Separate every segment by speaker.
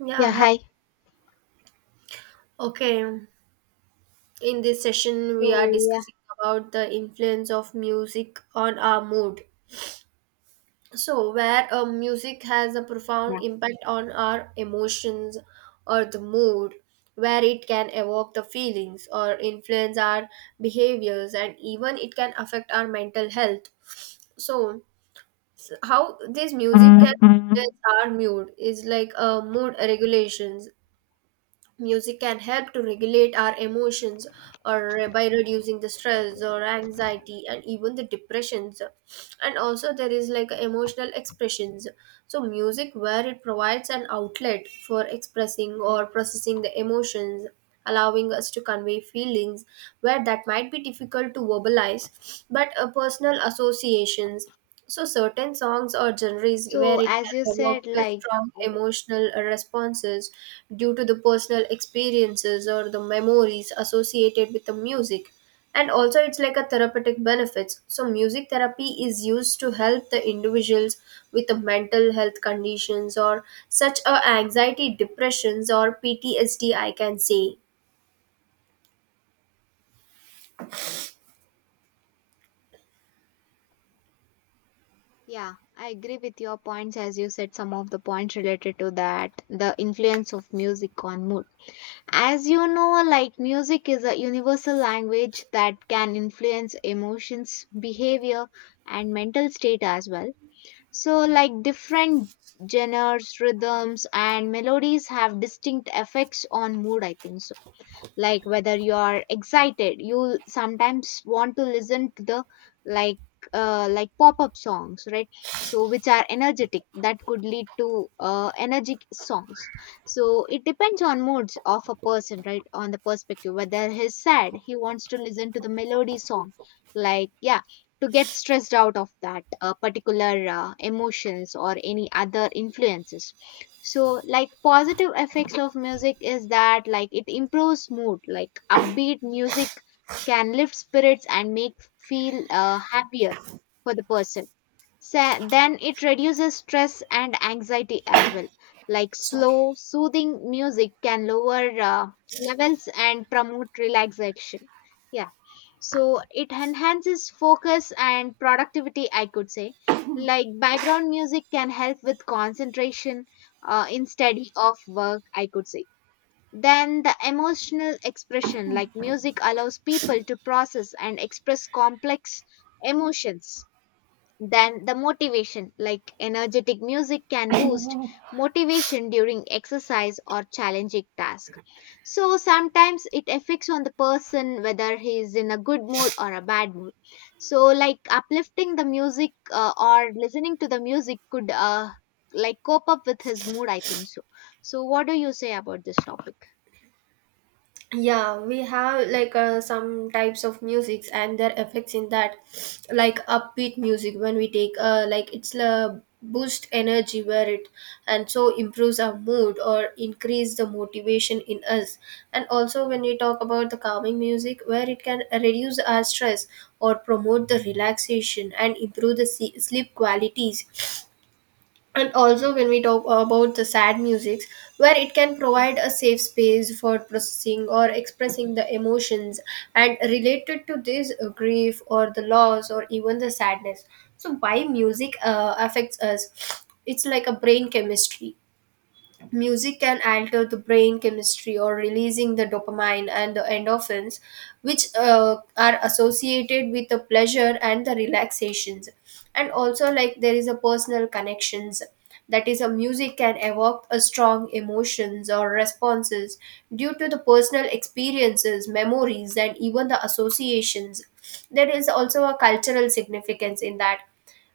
Speaker 1: Yeah,
Speaker 2: Yeah,
Speaker 1: huh.
Speaker 2: hi.
Speaker 1: Okay. In this session, we are
Speaker 2: So, yeah,
Speaker 1: discussing about the influence of music on our mood. So, where music has a profound
Speaker 2: yeah.
Speaker 1: impact on our emotions or the mood, where it can evoke the feelings or influence our behaviors, and even it can affect our mental health. So, how this music
Speaker 2: Mm.
Speaker 1: can influence our mood is like mood regulations. Music can help to regulate our emotions or by reducing the stress or anxiety and even the depressions. And also there is like emotional expressions. So music where it provides an outlet for expressing or processing the emotions, allowing us to convey feelings where that might be difficult to verbalize, but personal associations, so certain songs or genres where
Speaker 2: So,
Speaker 1: it can
Speaker 2: as you
Speaker 1: evoke
Speaker 2: said,
Speaker 1: the strong
Speaker 2: oh,
Speaker 1: emotional responses due to the personal experiences or the memories associated with the music. And also it's like a therapeutic benefits. So music therapy is used to help the individuals with the mental health conditions or such a anxiety, depressions or PTSD, I can say.
Speaker 2: yeah, I agree with your points. As you said, some of the points related to that, the influence of music on mood. As you know, like, music is a universal language that can influence emotions, behavior, and mental state as well. So, like, different genres, rhythms, and melodies have distinct effects on mood, I think so, like whether you are excited, you sometimes want to listen to the like like pop-up songs, right? So, which are energetic, that could lead to energetic songs. So it depends on moods of a person, right? On the perspective, whether he's sad, he wants to listen to the melody song, like, yeah, to get stressed out of that particular emotions or any other influences. So, like, positive effects of music is that, like, it improves mood, like upbeat music can lift spirits and make feel happier for the person. Sa, then it reduces stress and anxiety as well. Like slow soothing music can lower levels and promote relaxation, yeah. So it enhances focus and productivity, I could say, like background music can help with concentration in study of work, I could say. Then the emotional expression, like music allows people to process and express complex emotions. Then the motivation, like energetic music can boost motivation during exercise or challenging task. So sometimes it affects on the person whether he is in a good mood or a bad mood. So, like uplifting the music or listening to the music could like cope up with his mood, I think so. So what do you say about this topic?
Speaker 1: Yeah, we have like some types of musics and their effects in that, like upbeat music, when we take like it's a boost energy where it and so improves our mood or increase the motivation in us. And also when we talk about the calming music, where it can reduce our stress or promote the relaxation and improve the sleep qualities. And also when we talk about the sad musics, where it can provide a safe space for processing or expressing the emotions and related to this grief or the loss or even the sadness. So why music affects us, it's like a brain chemistry. Music can alter the brain chemistry or releasing the dopamine and the endorphins, which are associated with the pleasure and the relaxations. And also, like there is a personal connections. That is, a music can evoke a strong emotions or responses due to the personal experiences, memories, and even the associations. There is also a cultural significance in that.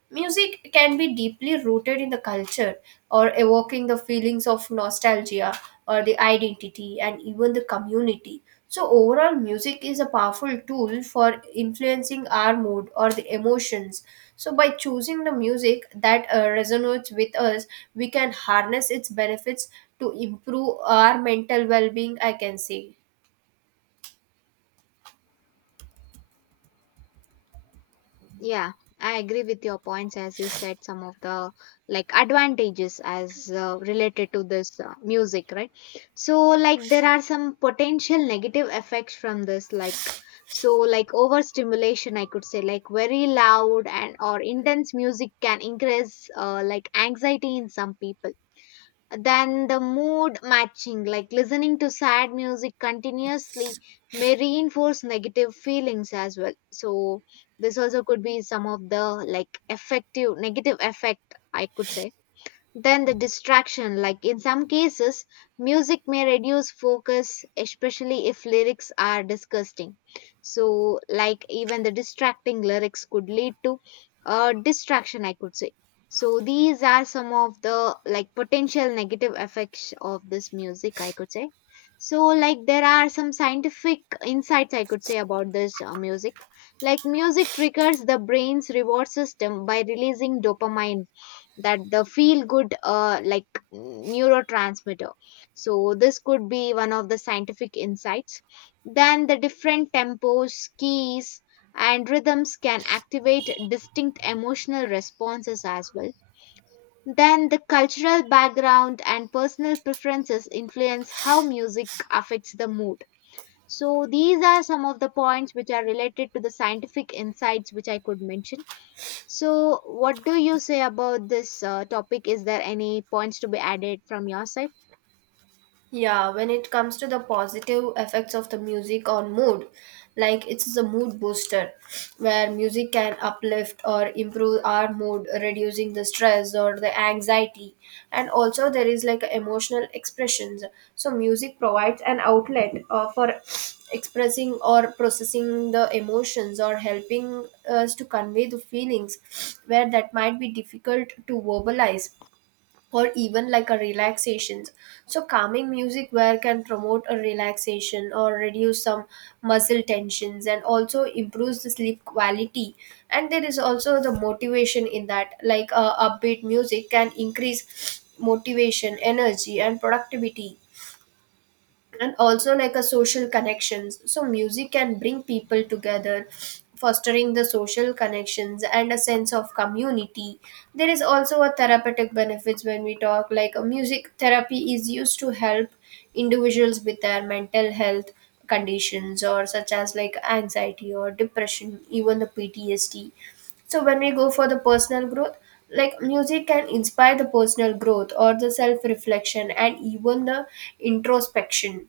Speaker 1: Music can be deeply rooted in the culture or evoking the feelings of nostalgia or the identity and even the community. So, overall, music is a powerful tool for influencing our mood or the emotions. So, by choosing the music that resonates with us, we can harness its benefits to improve our mental well being, I can say.
Speaker 2: Yeah, I agree with your points, as you said some of the, like, advantages as related to this music, right? So, like, there are some potential negative effects from this, like, so like overstimulation, I could say, like very loud and or intense music can increase like anxiety in some people. Then the mood matching, like listening to sad music continuously, may reinforce negative feelings as well. So this also could be some of the, like, effective negative effect, I could say. Then the distraction, like in some cases, music may reduce focus, especially if lyrics are disgusting. So, like, even the distracting lyrics could lead to a distraction, I could say. So these are some of the, like, potential negative effects of this music, I could say. So, like, there are some scientific insights, I could say, about this music. Like music triggers the brain's reward system by releasing dopamine, that the feel good like neurotransmitter. So this could be one of the scientific insights. Then the different tempos, keys and rhythms can activate distinct emotional responses as well. Then the cultural background and personal preferences influence how music affects the mood. So these are some of the points which are related to the scientific insights which I could mention. So, what do you say about this topic? Is there any points to be added from your side?
Speaker 1: Yeah, when it comes to the positive effects of the music on mood, like it's a mood booster where music can uplift or improve our mood, reducing the stress or the anxiety. And also, there is like emotional expressions. So, music provides an outlet for expressing or processing the emotions or helping us to convey the feelings where that might be difficult to verbalize, or even like a relaxation. So calming music where can promote a relaxation or reduce some muscle tensions and also improves the sleep quality. And there is also the motivation in that, like upbeat music can increase motivation energy and productivity. And also like a social connections, so music can bring people together, fostering the social connections and a sense of community. There is also a therapeutic benefits when we talk, like a music therapy is used to help individuals with their mental health conditions or such as like anxiety or depression, even the ptsd. So when we go for the personal growth, like music can inspire the personal growth or the self reflection and even the introspection.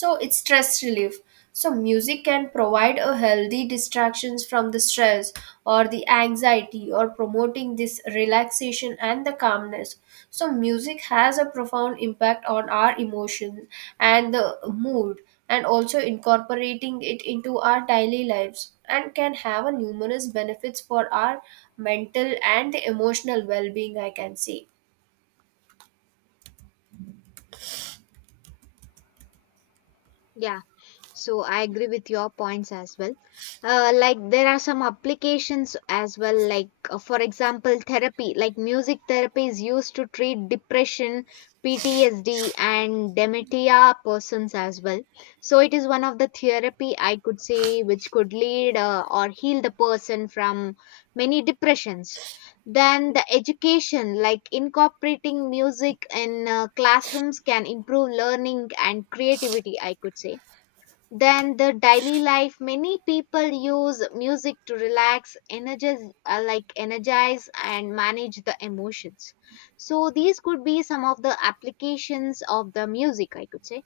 Speaker 1: So it's stress relief, so music can provide a healthy distractions from the stress or the anxiety or promoting this relaxation and the calmness. So music has a profound impact on our emotions and the mood, and also incorporating it into our daily lives and can have a numerous benefits for our mental and emotional well-being, I can say.
Speaker 2: Yeah. So I agree with your points as well. Like there are some applications as well, like for example, therapy, like music therapy is used to treat depression, PTSD, and dementia persons as well. So it is one of the therapy, I could say, which could lead or heal the person from many depressions. Then the education, like incorporating music in classrooms, can improve learning and creativity, I could say. Then the daily life, many people use music to relax, energize, energize and manage the emotions. So these could be some of the applications of the music, I could say.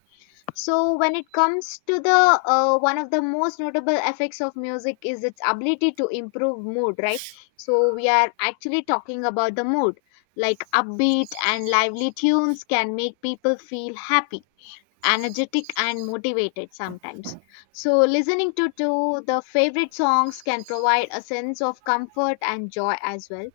Speaker 2: So when it comes to the one of the most notable effects of music is its ability to improve mood, right? So we are actually talking about the mood. Like upbeat and lively tunes can make people feel happy, energetic and motivated sometimes. So, listening to the favorite songs can provide a sense of comfort and joy as well.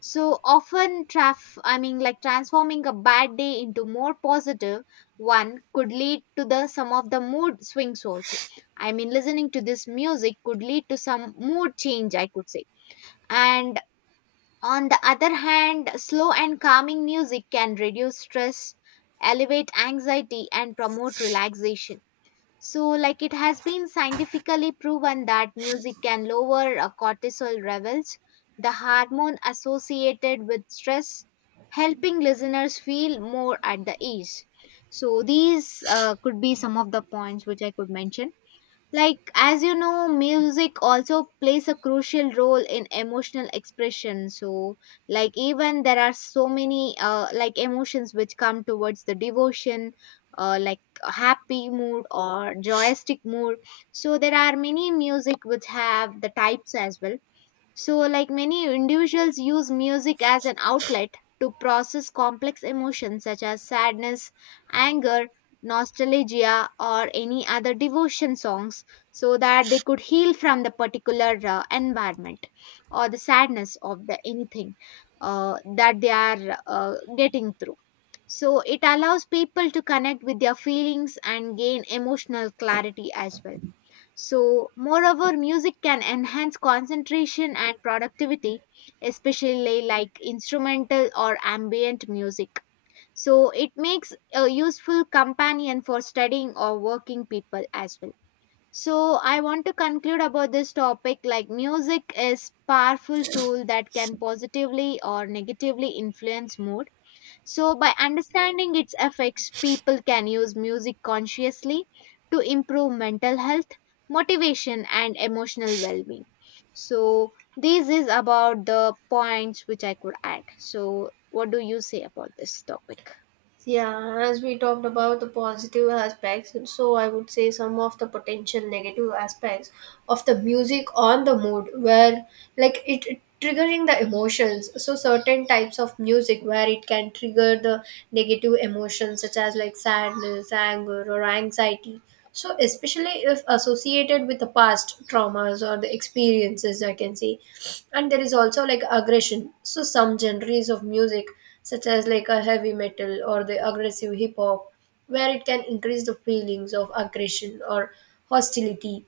Speaker 2: So, often, I mean, like transforming a bad day into more positive one could lead to the some of the mood swings also. I mean, listening to this music could lead to some mood change, I could say. And on the other hand, slow and calming music can reduce stress, elevate anxiety, and promote relaxation. So, like, it has been scientifically proven that music can lower cortisol levels, the hormone associated with stress, helping listeners feel more at the ease. So, these could be some of the points which I could mention. Like, as you know, music also plays a crucial role in emotional expression. So, like, even there are so many, like, emotions which come towards the devotion, like a happy mood or joyistic mood. So, there are many music which have the types as well. So, like, many individuals use music as an outlet to process complex emotions such as sadness, anger, nostalgia, or any other devotion songs so that they could heal from the particular environment or the sadness of the anything that they are getting through. So, it allows people to connect with their feelings and gain emotional clarity as well. So, moreover, music can enhance concentration and productivity, especially like instrumental or ambient music. So, it makes a useful companion for studying or working people as well. So, I want to conclude about this topic, like music is powerful tool that can positively or negatively influence mood. So, by understanding its effects, people can use music consciously to improve mental health, motivation, and emotional well being. So, this is about the points which I could add. So, what do you say about this topic?
Speaker 1: Yeah, as we talked about the positive aspects, so I would say some of the potential negative aspects of the music on the mood, where like it triggering the emotions. So certain types of music where it can trigger the negative emotions such as like sadness, anger, or anxiety. So especially if associated with the past traumas or the experiences, I can say, and there is also like aggression. So some genres of music such as like a heavy metal or the aggressive hip hop, where it can increase the feelings of aggression or hostility.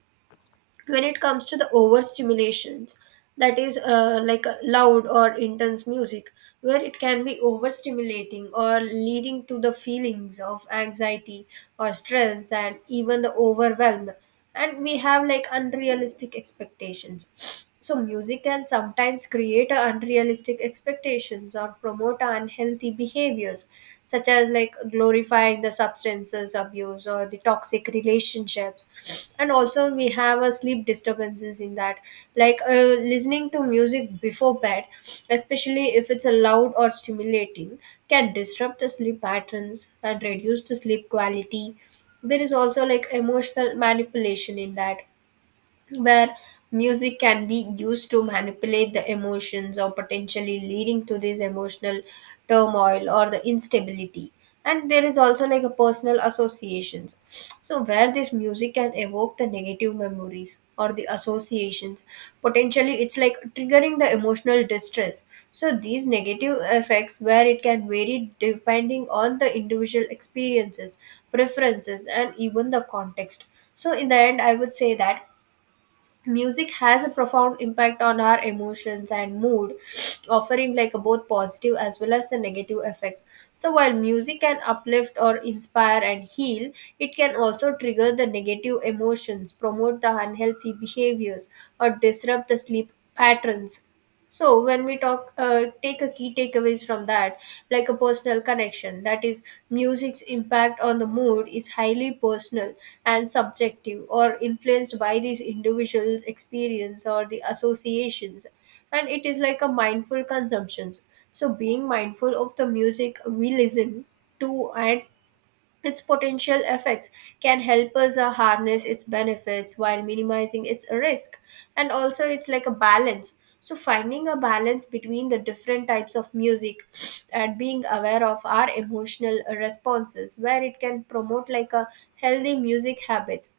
Speaker 1: When it comes to the overstimulations, that is like a loud or intense music, where it can be overstimulating or leading to the feelings of anxiety or stress and even the overwhelm. And we have like unrealistic expectations, so music can sometimes create a unrealistic expectations or promote unhealthy behaviors, such as like glorifying the substances abuse or the toxic relationships. And also, we have a sleep disturbances in that, like listening to music before bed, especially if it's a loud or stimulating, can disrupt the sleep patterns and reduce the sleep quality. There is also like emotional manipulation in that, where music can be used to manipulate the emotions or potentially leading to this emotional turmoil or the instability. And there is also like a personal associations, so where this music can evoke the negative memories or the associations, potentially it's like triggering the emotional distress. So these negative effects where it can vary depending on the individual experiences, preferences and even the context. So in the end I would say that music has a profound impact on our emotions and mood, offering like a both positive as well as the negative effects. So while music can uplift or inspire and heal, it can also trigger the negative emotions, promote the unhealthy behaviors or disrupt the sleep patterns. So when we talk take a key takeaways from that, like a personal connection, that is music's impact on the mood is highly personal and subjective or influenced by these individuals experience or the associations. And it is like a mindful consumptions, so being mindful of the music we listen to and its potential effects can help us harness its benefits while minimizing its risk. And also, it's like a balance. So, finding a balance between the different types of music and being aware of our emotional responses, where it can promote like a healthy music habits.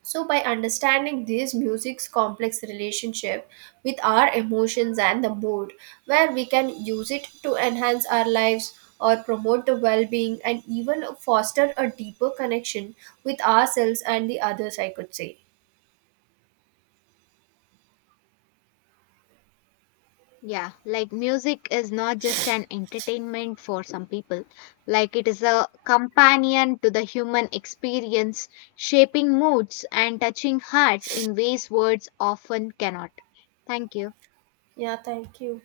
Speaker 1: So, by understanding this music's complex relationship with our emotions and the mood, where we can use it to enhance our lives or promote the well being and even foster a deeper connection with ourselves and the others, I could say.
Speaker 2: Yeah, like music is not just an entertainment for some people, like it is a companion to the human experience, shaping moods and touching hearts in ways words often cannot. Thank you.
Speaker 1: Yeah, thank you.